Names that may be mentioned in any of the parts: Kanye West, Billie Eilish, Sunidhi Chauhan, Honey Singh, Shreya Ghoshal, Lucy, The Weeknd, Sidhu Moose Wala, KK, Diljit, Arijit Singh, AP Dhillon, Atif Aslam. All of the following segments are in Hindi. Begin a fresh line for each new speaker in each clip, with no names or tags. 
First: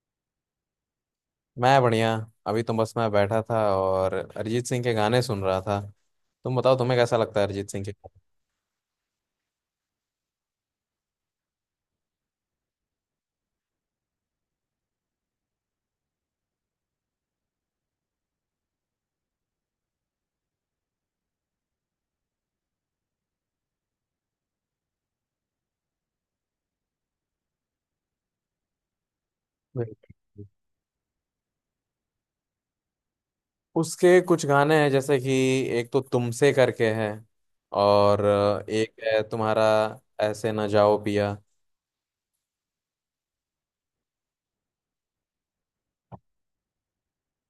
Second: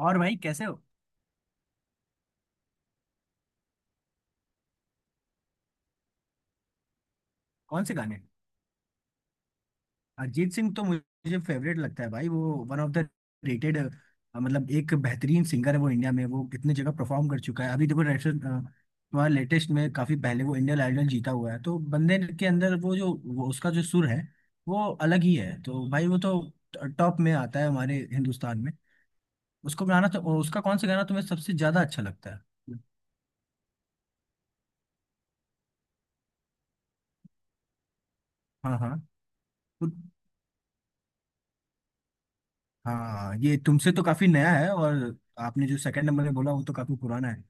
और भाई, कैसे हो।
मैं बढ़िया। अभी तो बस मैं बैठा था और अरिजीत सिंह के गाने सुन रहा था। तुम बताओ तुम्हें कैसा लगता है अरिजीत
कौन
सिंह के
से
गाने?
गाने। अरिजीत सिंह तो मुझे फेवरेट लगता है भाई। वो वन ऑफ द रेटेड, मतलब एक बेहतरीन सिंगर है वो इंडिया में। वो कितने जगह परफॉर्म कर चुका है। अभी देखो, रेसेंट तुम्हारा लेटेस्ट में, काफी पहले वो इंडियन आइडल जीता हुआ है। तो बंदे के अंदर वो जो वो उसका जो सुर है वो अलग ही है। तो भाई वो तो टॉप में आता है हमारे हिंदुस्तान में। उसको गाना, तो
बिल्कुल।
उसका कौन सा गाना तुम्हें सबसे ज्यादा अच्छा लगता है।
उसके कुछ गाने हैं जैसे कि एक तो तुमसे करके है, और
हाँ
एक
हाँ।
है तुम्हारा
तो-
ऐसे ना जाओ पिया।
हाँ, ये तुमसे तो काफी नया है। और आपने जो सेकंड नंबर में बोला वो तो काफी पुराना है।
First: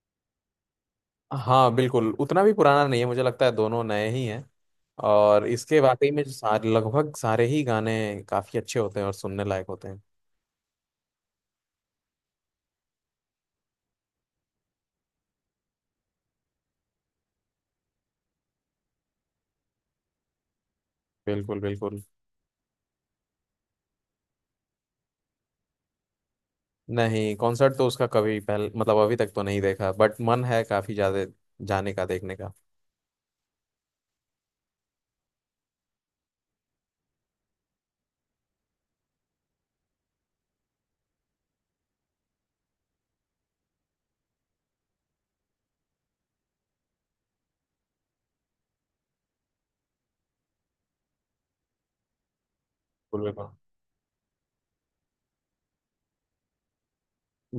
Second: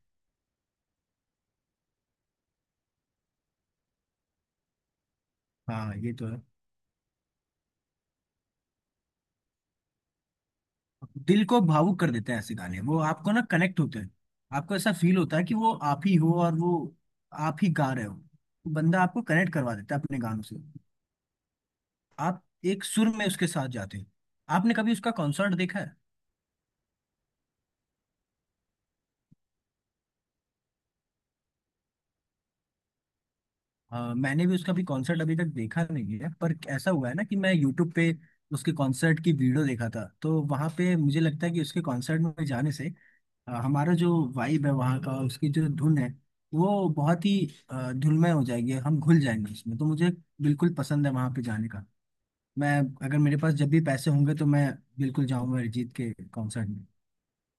हाँ बिल्कुल, उतना भी पुराना नहीं है, मुझे लगता है दोनों नए ही हैं। और इसके
हाँ,
वाकई
ये
में
तो है।
सारे, लगभग सारे ही गाने काफी अच्छे होते हैं और सुनने लायक होते हैं।
दिल को भावुक कर देते हैं ऐसे गाने। वो आपको ना कनेक्ट होते हैं। आपको ऐसा फील होता है कि वो आप ही हो और वो आप ही गा रहे हो। तो बंदा आपको कनेक्ट करवा देता है अपने गानों से।
बिल्कुल बिल्कुल।
आप एक सुर में उसके साथ जाते हो। आपने कभी उसका कॉन्सर्ट देखा है।
नहीं, कॉन्सर्ट तो उसका कभी पहले मतलब अभी तक तो नहीं देखा, बट मन है काफी ज्यादा जाने का, देखने का।
मैंने भी उसका भी कॉन्सर्ट अभी तक देखा नहीं है, पर ऐसा हुआ है ना कि मैं यूट्यूब पे उसके कॉन्सर्ट की वीडियो देखा था। तो वहां पे मुझे लगता है कि उसके कॉन्सर्ट में जाने से हमारा जो वाइब है वहाँ का, उसकी जो धुन है वो बहुत ही धुनमय हो जाएगी। हम घुल जाएंगे उसमें। तो मुझे बिल्कुल पसंद है वहाँ पे जाने का। मैं, अगर मेरे
बिल्कुल
पास जब भी पैसे होंगे तो मैं बिल्कुल जाऊंगा अरिजीत के कॉन्सर्ट में।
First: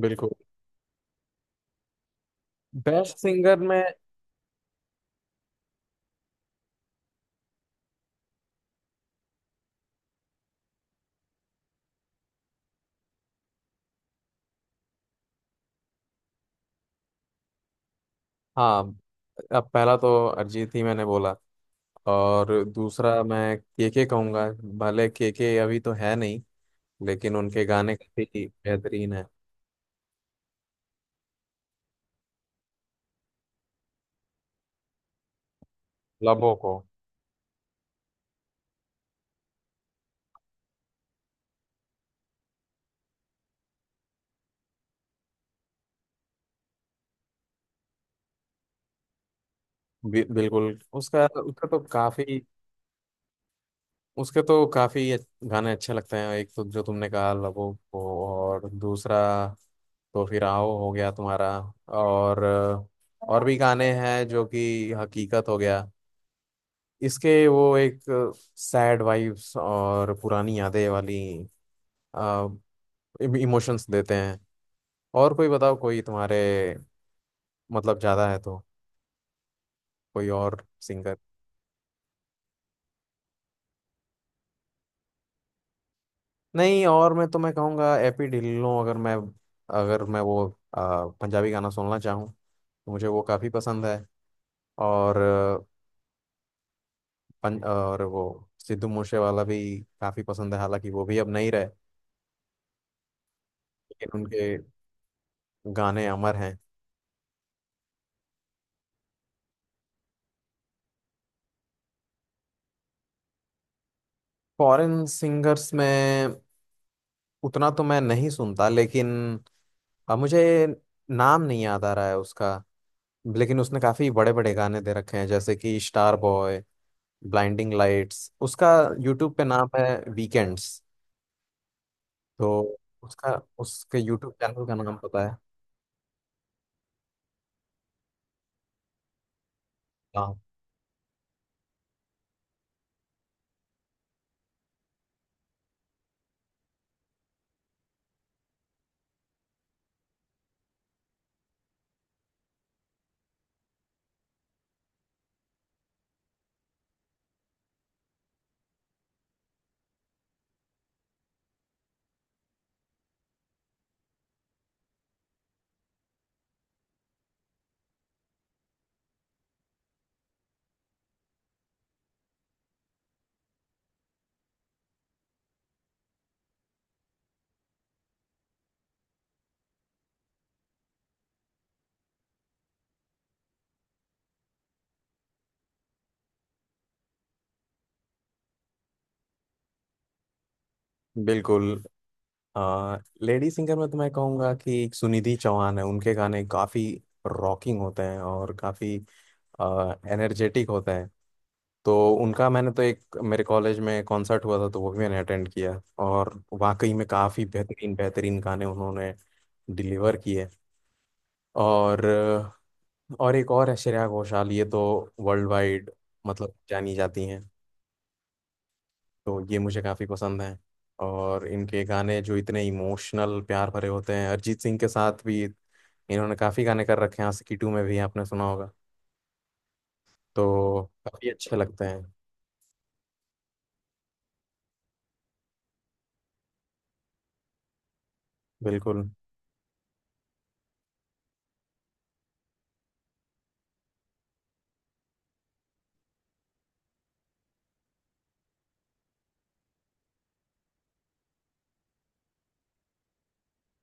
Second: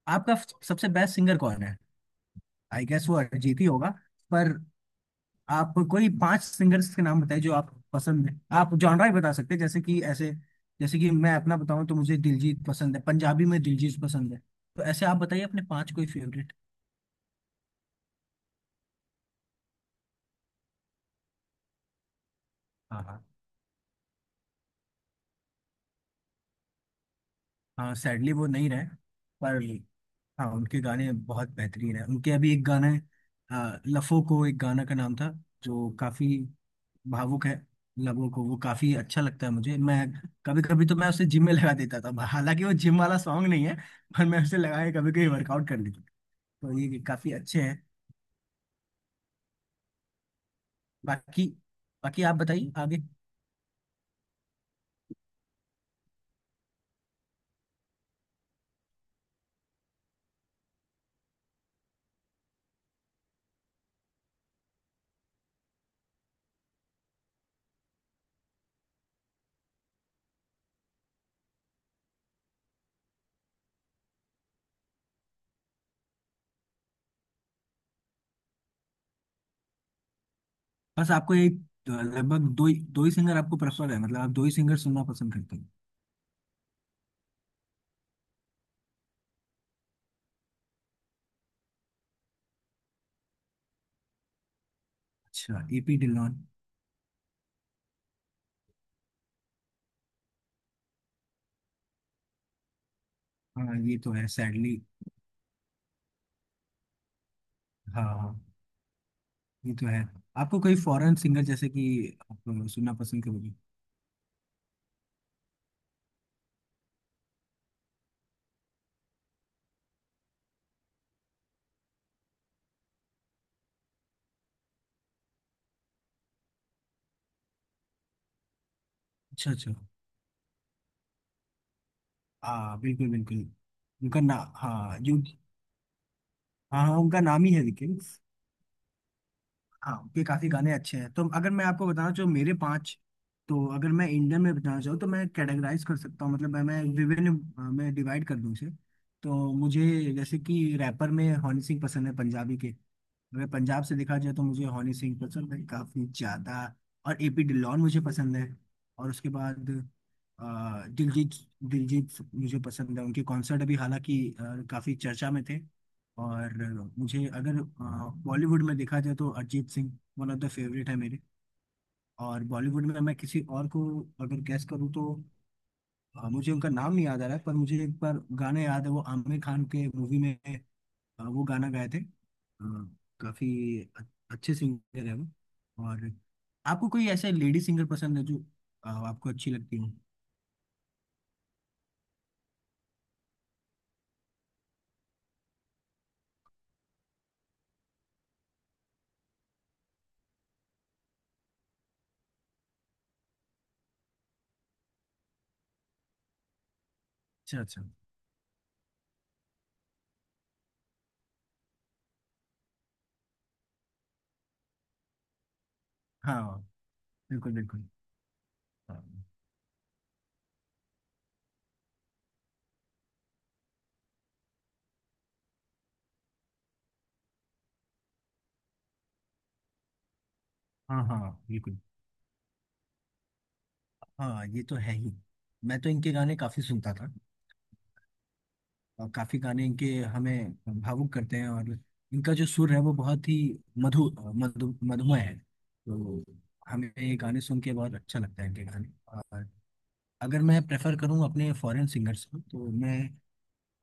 बिल्कुल।
आपका सबसे बेस्ट सिंगर कौन है। आई गेस वो
बेस्ट सिंगर
अरिजीत ही
में,
होगा। पर आप कोई पांच सिंगर्स के नाम बताइए जो आप पसंद है। आप जॉनरा ही बता सकते हैं, जैसे कि ऐसे, जैसे कि मैं अपना बताऊं तो मुझे दिलजीत पसंद है, पंजाबी में दिलजीत पसंद है। तो ऐसे आप बताइए अपने पांच कोई फेवरेट।
हाँ, अब पहला तो अरिजीत ही मैंने बोला और दूसरा
हाँ,
मैं केके कहूंगा। भले केके अभी तो है नहीं, लेकिन उनके
हाँ
गाने
सैडली
काफी
वो नहीं रहे।
बेहतरीन है।
पर हाँ, उनके गाने बहुत बेहतरीन है। उनके अभी एक गाना है, लफो को, एक गाना का नाम था जो काफी
लबों को।
भावुक है। लबों को, वो काफी अच्छा लगता है मुझे। मैं कभी कभी तो मैं उसे जिम में लगा देता था। हालांकि वो जिम वाला सॉन्ग नहीं है, पर मैं उसे लगा के कभी कभी वर्कआउट कर लेता था। तो ये काफी अच्छे हैं।
बिल्कुल उसका
बाकी,
उसका तो
बाकी आप
काफी,
बताइए आगे।
उसके तो काफी गाने अच्छे लगते हैं। एक तो जो तुमने कहा लबों को, और दूसरा तो फिर आओ हो गया तुम्हारा। और और भी गाने हैं जो कि हकीकत हो गया, इसके वो एक सैड वाइब्स और पुरानी यादें वाली इमोशंस देते हैं। और कोई बताओ कोई तुम्हारे, मतलब ज्यादा है तो कोई और
बस,
सिंगर।
आपको एक, लगभग दो ही सिंगर आपको प्रेफर है। मतलब आप दो ही सिंगर सुनना पसंद करते हैं।
नहीं, और मैं तुम्हें कहूँगा एपी ढिल्लों, अगर मैं अगर मैं वो पंजाबी गाना सुनना चाहूँ तो मुझे वो काफ़ी पसंद है। और
अच्छा एपी डिलॉन।
और वो सिद्धू मूसे वाला भी काफ़ी पसंद है, हालांकि वो भी अब नहीं रहे।
हाँ, ये तो
लेकिन
है
उनके
सैडली।
गाने अमर हैं।
हाँ हाँ, ये तो है। आपको कोई फॉरेन सिंगर जैसे कि आप सुनना पसंद करोगे।
फॉरेन सिंगर्स में उतना तो मैं नहीं सुनता, लेकिन अब मुझे नाम नहीं याद आ रहा है उसका। लेकिन उसने काफ़ी बड़े बड़े गाने दे रखे हैं जैसे कि स्टार बॉय, ब्लाइंडिंग लाइट्स। उसका यूट्यूब पे
अच्छा
नाम
अच्छा।
है वीकेंड्स, तो
हाँ बिल्कुल
उसका,
बिल्कुल।
उसके
उनका
यूट्यूब
ना,
चैनल का नाम
हाँ जो,
पता है।
हाँ हाँ, उनका नाम ही है लेकिन। हाँ, उनके
हाँ
काफी गाने अच्छे हैं। तो अगर मैं आपको बताना चाहूँ मेरे पाँच, तो अगर मैं इंडियन में बताना चाहूँ तो मैं कैटेगराइज कर सकता हूँ। मतलब मैं विभिन्न, मैं डिवाइड कर दूँ उसे। तो मुझे, जैसे कि रैपर में हनी सिंह पसंद है, पंजाबी के। अगर पंजाब से देखा जाए तो मुझे हनी सिंह पसंद है काफी ज्यादा। और एपी डिलॉन मुझे पसंद है। और उसके बाद अ, दिलजीत, दिलजीत मुझे पसंद है। उनके कॉन्सर्ट अभी हालांकि काफी चर्चा में थे। और मुझे अगर बॉलीवुड में देखा जाए तो Arijit Singh one of the favourite है मेरे। और बॉलीवुड में मैं किसी और को अगर गैस करूँ तो मुझे उनका नाम नहीं याद आ रहा है, पर मुझे एक बार गाने याद है। वो आमिर खान के मूवी में वो गाना गाए थे। काफी अ- अच्छे सिंगर है वो। और आपको कोई ऐसे लेडी सिंगर पसंद है जो आपको अच्छी लगती हो।
बिल्कुल। आ, लेडी सिंगर में तो मैं कहूँगा कि एक सुनिधि चौहान है, उनके गाने काफ़ी रॉकिंग होते हैं और काफ़ी एनर्जेटिक होते हैं। तो उनका मैंने तो एक, मेरे कॉलेज में कॉन्सर्ट हुआ था तो वो भी मैंने अटेंड किया। और वाकई में काफ़ी
अच्छा अच्छा।
बेहतरीन बेहतरीन गाने उन्होंने डिलीवर किए। और और एक और है श्रेया घोषाल, ये तो वर्ल्ड वाइड मतलब
हाँ
जानी जाती हैं।
बिल्कुल बिल्कुल। हाँ।
तो ये मुझे काफ़ी पसंद हैं। और इनके गाने जो इतने इमोशनल प्यार भरे होते हैं, अरिजीत सिंह के साथ भी इन्होंने काफ़ी गाने कर रखे हैं, आशिकी टू में भी आपने सुना होगा। तो
हाँ हाँ
काफ़ी अच्छे
बिल्कुल।
लगते हैं।
हाँ, ये तो है ही। मैं तो इनके गाने काफी सुनता था।
बिल्कुल।
और काफी गाने इनके हमें भावुक करते हैं। और इनका जो सुर है वो बहुत ही मधु मधु मधुमय है। तो हमें ये गाने सुन के बहुत अच्छा लगता है इनके गाने। अगर मैं प्रेफर करूं अपने फॉरेन सिंगर्स को तो मैं,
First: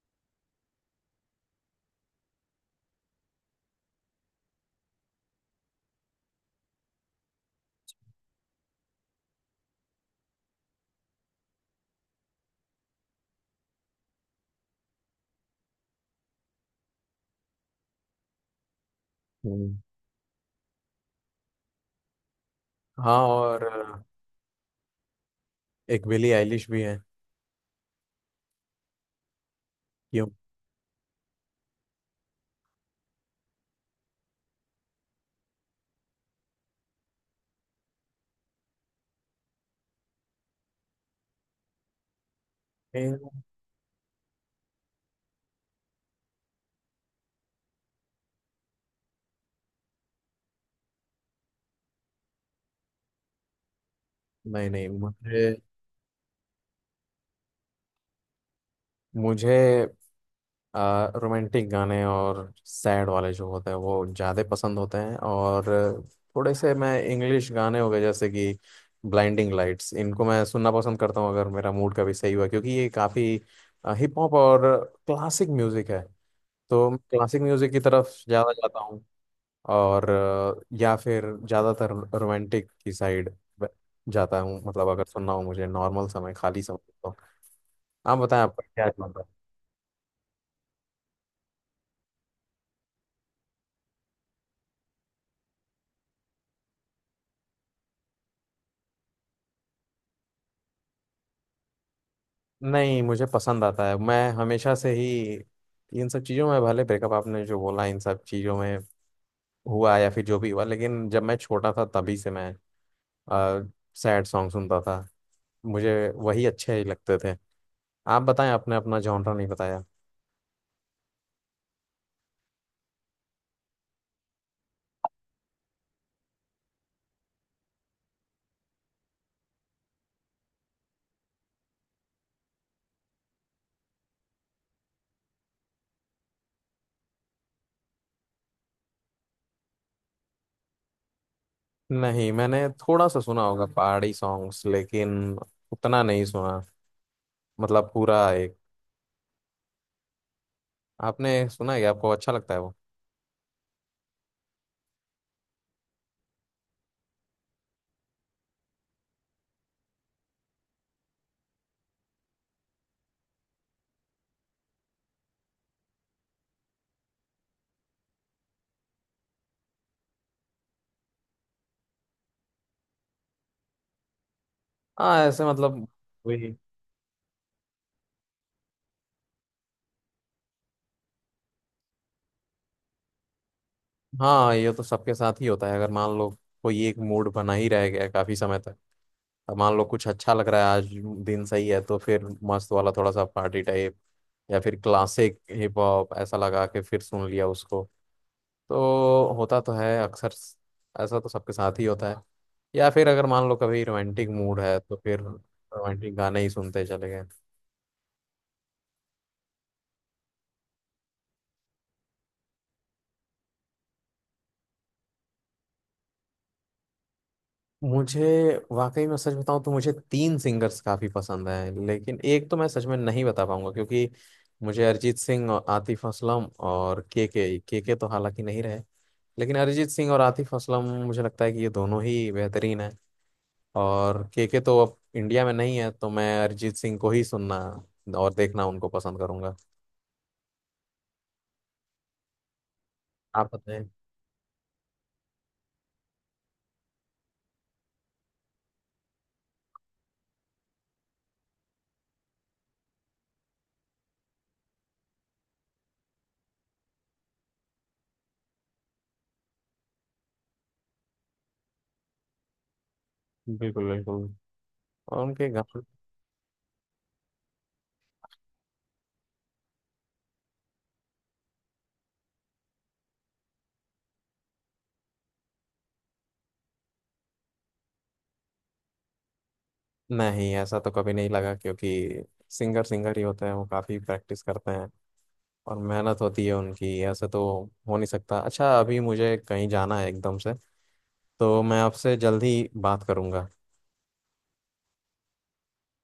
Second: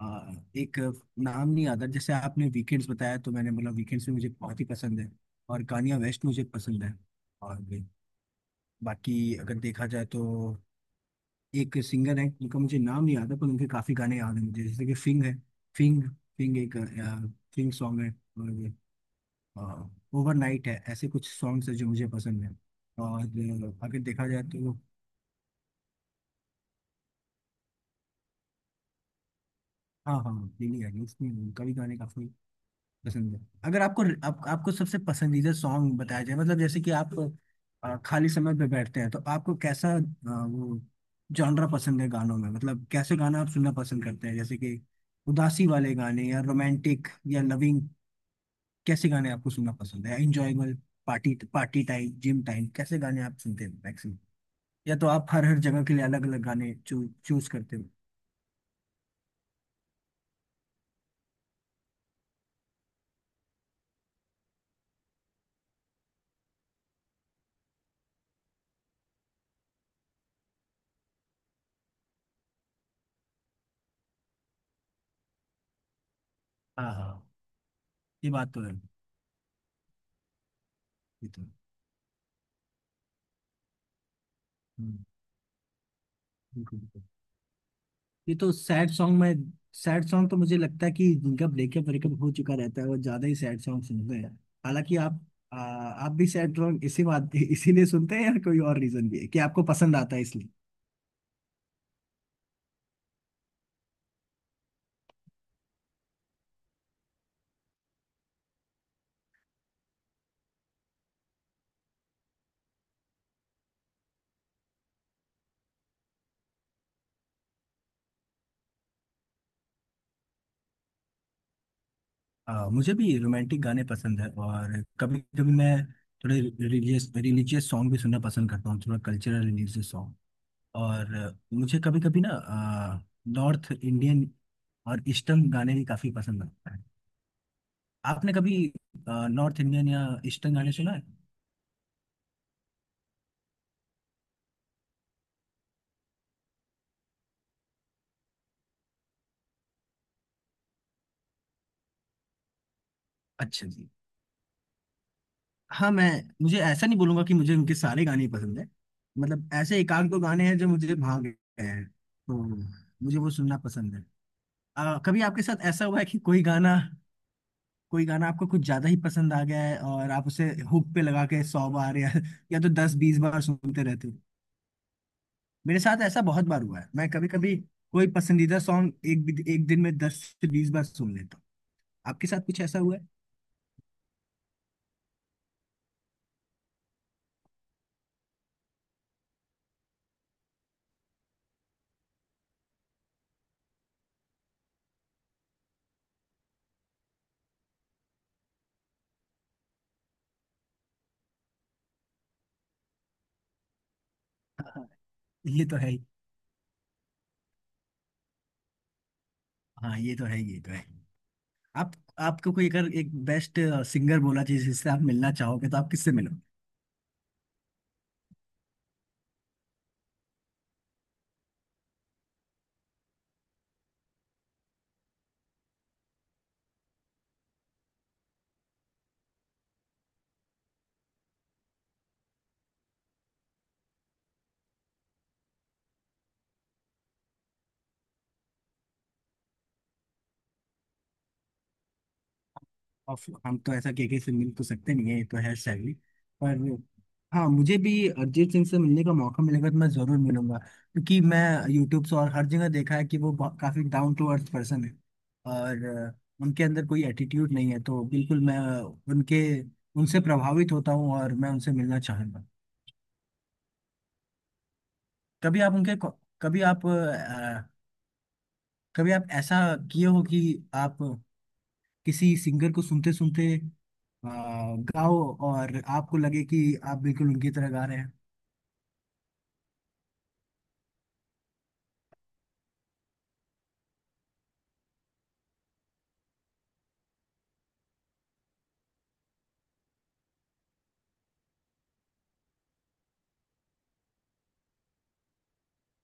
आ, एक नाम नहीं आता। जैसे आपने वीकेंड्स बताया तो मैंने बोला वीकेंड्स भी मुझे बहुत ही पसंद है। और कान्या वेस्ट मुझे पसंद है। और भी बाकी, अगर देखा जाए तो, एक सिंगर है उनका मुझे नाम नहीं आता, पर उनके काफ़ी गाने याद हैं मुझे। जैसे कि फिंग है, फिंग, फिंग एक फिंग सॉन्ग है।
हम्म।
और ओवरनाइट है, ऐसे कुछ सॉन्ग्स है जो मुझे पसंद है।
हाँ,
और
और
अगर देखा जाए तो,
एक बिली आइलिश भी है।
हाँ
क्यों?
हाँ। नहीं नहीं, उसमें उनका भी गाने काफ़ी पसंद है। अगर आपको आपको सबसे पसंदीदा सॉन्ग बताया जाए मतलब, जैसे कि आप खाली समय पे बैठते हैं तो आपको कैसा, वो जॉनरा पसंद है गानों में। मतलब कैसे गाना आप सुनना पसंद करते हैं, जैसे कि उदासी वाले गाने या रोमांटिक या लविंग, कैसे गाने आपको सुनना पसंद है? Enjoyable, party party time, gym time, कैसे गाने आप सुनते हैं मैक्सिमम।
नहीं नहीं,
या तो आप
मुझे,
हर हर जगह के लिए अलग अलग गाने चूज करते हो।
मुझे रोमांटिक गाने और सैड वाले जो होते हैं वो ज़्यादा पसंद होते हैं। और थोड़े से मैं इंग्लिश गाने हो गए जैसे कि ब्लाइंडिंग लाइट्स, इनको मैं सुनना पसंद करता हूँ अगर मेरा मूड कभी सही हुआ, क्योंकि ये काफ़ी हिप हॉप और क्लासिक म्यूज़िक है। तो
हाँ
मैं
हाँ,
क्लासिक म्यूज़िक की तरफ
ये
ज़्यादा
बात तो है।
जाता हूँ। और या फिर
ये तो है।
ज़्यादातर रोमांटिक की साइड जाता हूँ, मतलब
हम्म,
अगर सुनना हो मुझे, नॉर्मल समय, खाली समय
बिल्कुल बिल्कुल।
तो। आप
ये
बताएं
तो,
आपका क्या
सैड सॉन्ग
है।
में, सैड सॉन्ग तो मुझे लगता है कि जिनका ब्रेकअप ब्रेकअप हो चुका रहता है वो ज्यादा ही सैड सॉन्ग सुनते हैं। हालांकि आप, आप भी सैड सॉन्ग इसी बात इसीलिए सुनते हैं, या कोई और रीजन भी है कि आपको पसंद आता है इसलिए?
नहीं मुझे पसंद आता है, मैं हमेशा से ही इन सब चीज़ों में, भले ब्रेकअप आपने जो बोला इन सब चीज़ों में हुआ या फिर जो भी हुआ, लेकिन जब मैं छोटा था तभी से मैं सैड सॉन्ग सुनता था, मुझे वही अच्छे ही लगते थे। आप बताएं आपने अपना जॉनरा नहीं बताया।
मुझे भी रोमांटिक गाने पसंद है। और कभी कभी मैं थोड़े रिलीजियस रिलीजियस सॉन्ग भी सुनना पसंद करता हूँ, थोड़ा कल्चरल रिलीजियस सॉन्ग। और मुझे कभी कभी ना, नॉर्थ इंडियन और ईस्टर्न गाने भी काफी पसंद आता है। आपने कभी नॉर्थ इंडियन या ईस्टर्न गाने सुना है?
नहीं, मैंने थोड़ा सा सुना होगा पहाड़ी सॉन्ग्स, लेकिन उतना नहीं सुना, मतलब पूरा एक। आपने सुना है क्या? आपको अच्छा लगता है वो?
अच्छा जी। हाँ मैं, मुझे ऐसा नहीं बोलूंगा कि मुझे उनके सारे गाने ही पसंद है। मतलब ऐसे एक आध दो गाने हैं जो मुझे भाग गए हैं, तो मुझे वो सुनना पसंद है। कभी आपके साथ ऐसा हुआ है कि कोई गाना, कोई गाना आपको कुछ ज्यादा ही पसंद आ गया है और आप उसे हुक पे लगा के 100 बार, या तो 10-20 बार सुनते रहते हो?
हाँ ऐसे,
मेरे
मतलब
साथ ऐसा बहुत
वही।
बार हुआ है। मैं कभी कभी कोई पसंदीदा सॉन्ग एक दिन में 10 से 20 बार सुन लेता हूँ। आपके साथ कुछ ऐसा हुआ है?
हाँ ये तो सबके साथ ही होता है। अगर मान लो कोई एक मूड बना ही रह गया काफी समय तक, अब मान लो कुछ अच्छा लग रहा है आज, दिन सही है तो फिर मस्त वाला, थोड़ा सा पार्टी टाइप, या फिर क्लासिक हिप हॉप ऐसा लगा के फिर सुन लिया उसको। तो होता तो है अक्सर, ऐसा तो सबके साथ ही होता है। या फिर अगर मान लो कभी रोमांटिक मूड है
हाँ,
तो फिर
ये तो है ही।
रोमांटिक गाने ही सुनते चले गए।
हाँ ये तो है ही, ये तो है। आप, आपको कोई अगर एक बेस्ट सिंगर बोला चाहिए जिससे आप मिलना चाहोगे तो आप किससे मिलोगे?
मुझे, वाकई में सच बताऊं तो मुझे तीन सिंगर्स काफी पसंद हैं, लेकिन एक तो मैं सच में नहीं बता पाऊंगा क्योंकि मुझे अरिजीत सिंह और आतिफ असलम और के, के तो हालांकि नहीं रहे, लेकिन अरिजीत सिंह और आतिफ असलम मुझे लगता है कि ये दोनों ही बेहतरीन हैं। और के तो अब इंडिया में नहीं है, तो मैं अरिजीत सिंह को ही सुनना और देखना, उनको पसंद करूंगा।
ऑफ
आप
हम तो
बताएं।
ऐसा केके से मिल तो सकते नहीं है, ये तो है शैली। पर हाँ, मुझे भी अरिजीत सिंह से मिलने का मौका मिलेगा तो मैं जरूर मिलूंगा, क्योंकि मैं यूट्यूब से और हर जगह देखा है कि वो काफी डाउन टू अर्थ पर्सन है। और उनके अंदर कोई एटीट्यूड नहीं है। तो बिल्कुल मैं उनके, उनसे प्रभावित होता हूँ और मैं उनसे मिलना चाहूंगा।
बिल्कुल बिल्कुल, और उनके
कभी आप
गाने।
उनके कभी आप कभी आप ऐसा किए हो कि आप किसी सिंगर को सुनते सुनते गाओ, और आपको लगे कि आप बिल्कुल उनकी तरह गा रहे हैं।
नहीं ऐसा तो कभी नहीं लगा, क्योंकि सिंगर सिंगर ही होते हैं, वो काफी प्रैक्टिस करते हैं और मेहनत होती है उनकी, ऐसे तो हो नहीं सकता। अच्छा, अभी मुझे कहीं जाना है एकदम से, तो मैं आपसे जल्दी बात करूंगा।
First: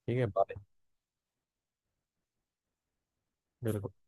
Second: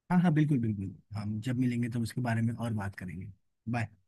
ठीक
हाँ
है,
हाँ
बाय।
बिल्कुल बिल्कुल, हम जब मिलेंगे तो उसके बारे में और बात करेंगे।
बिल्कुल।
बाय।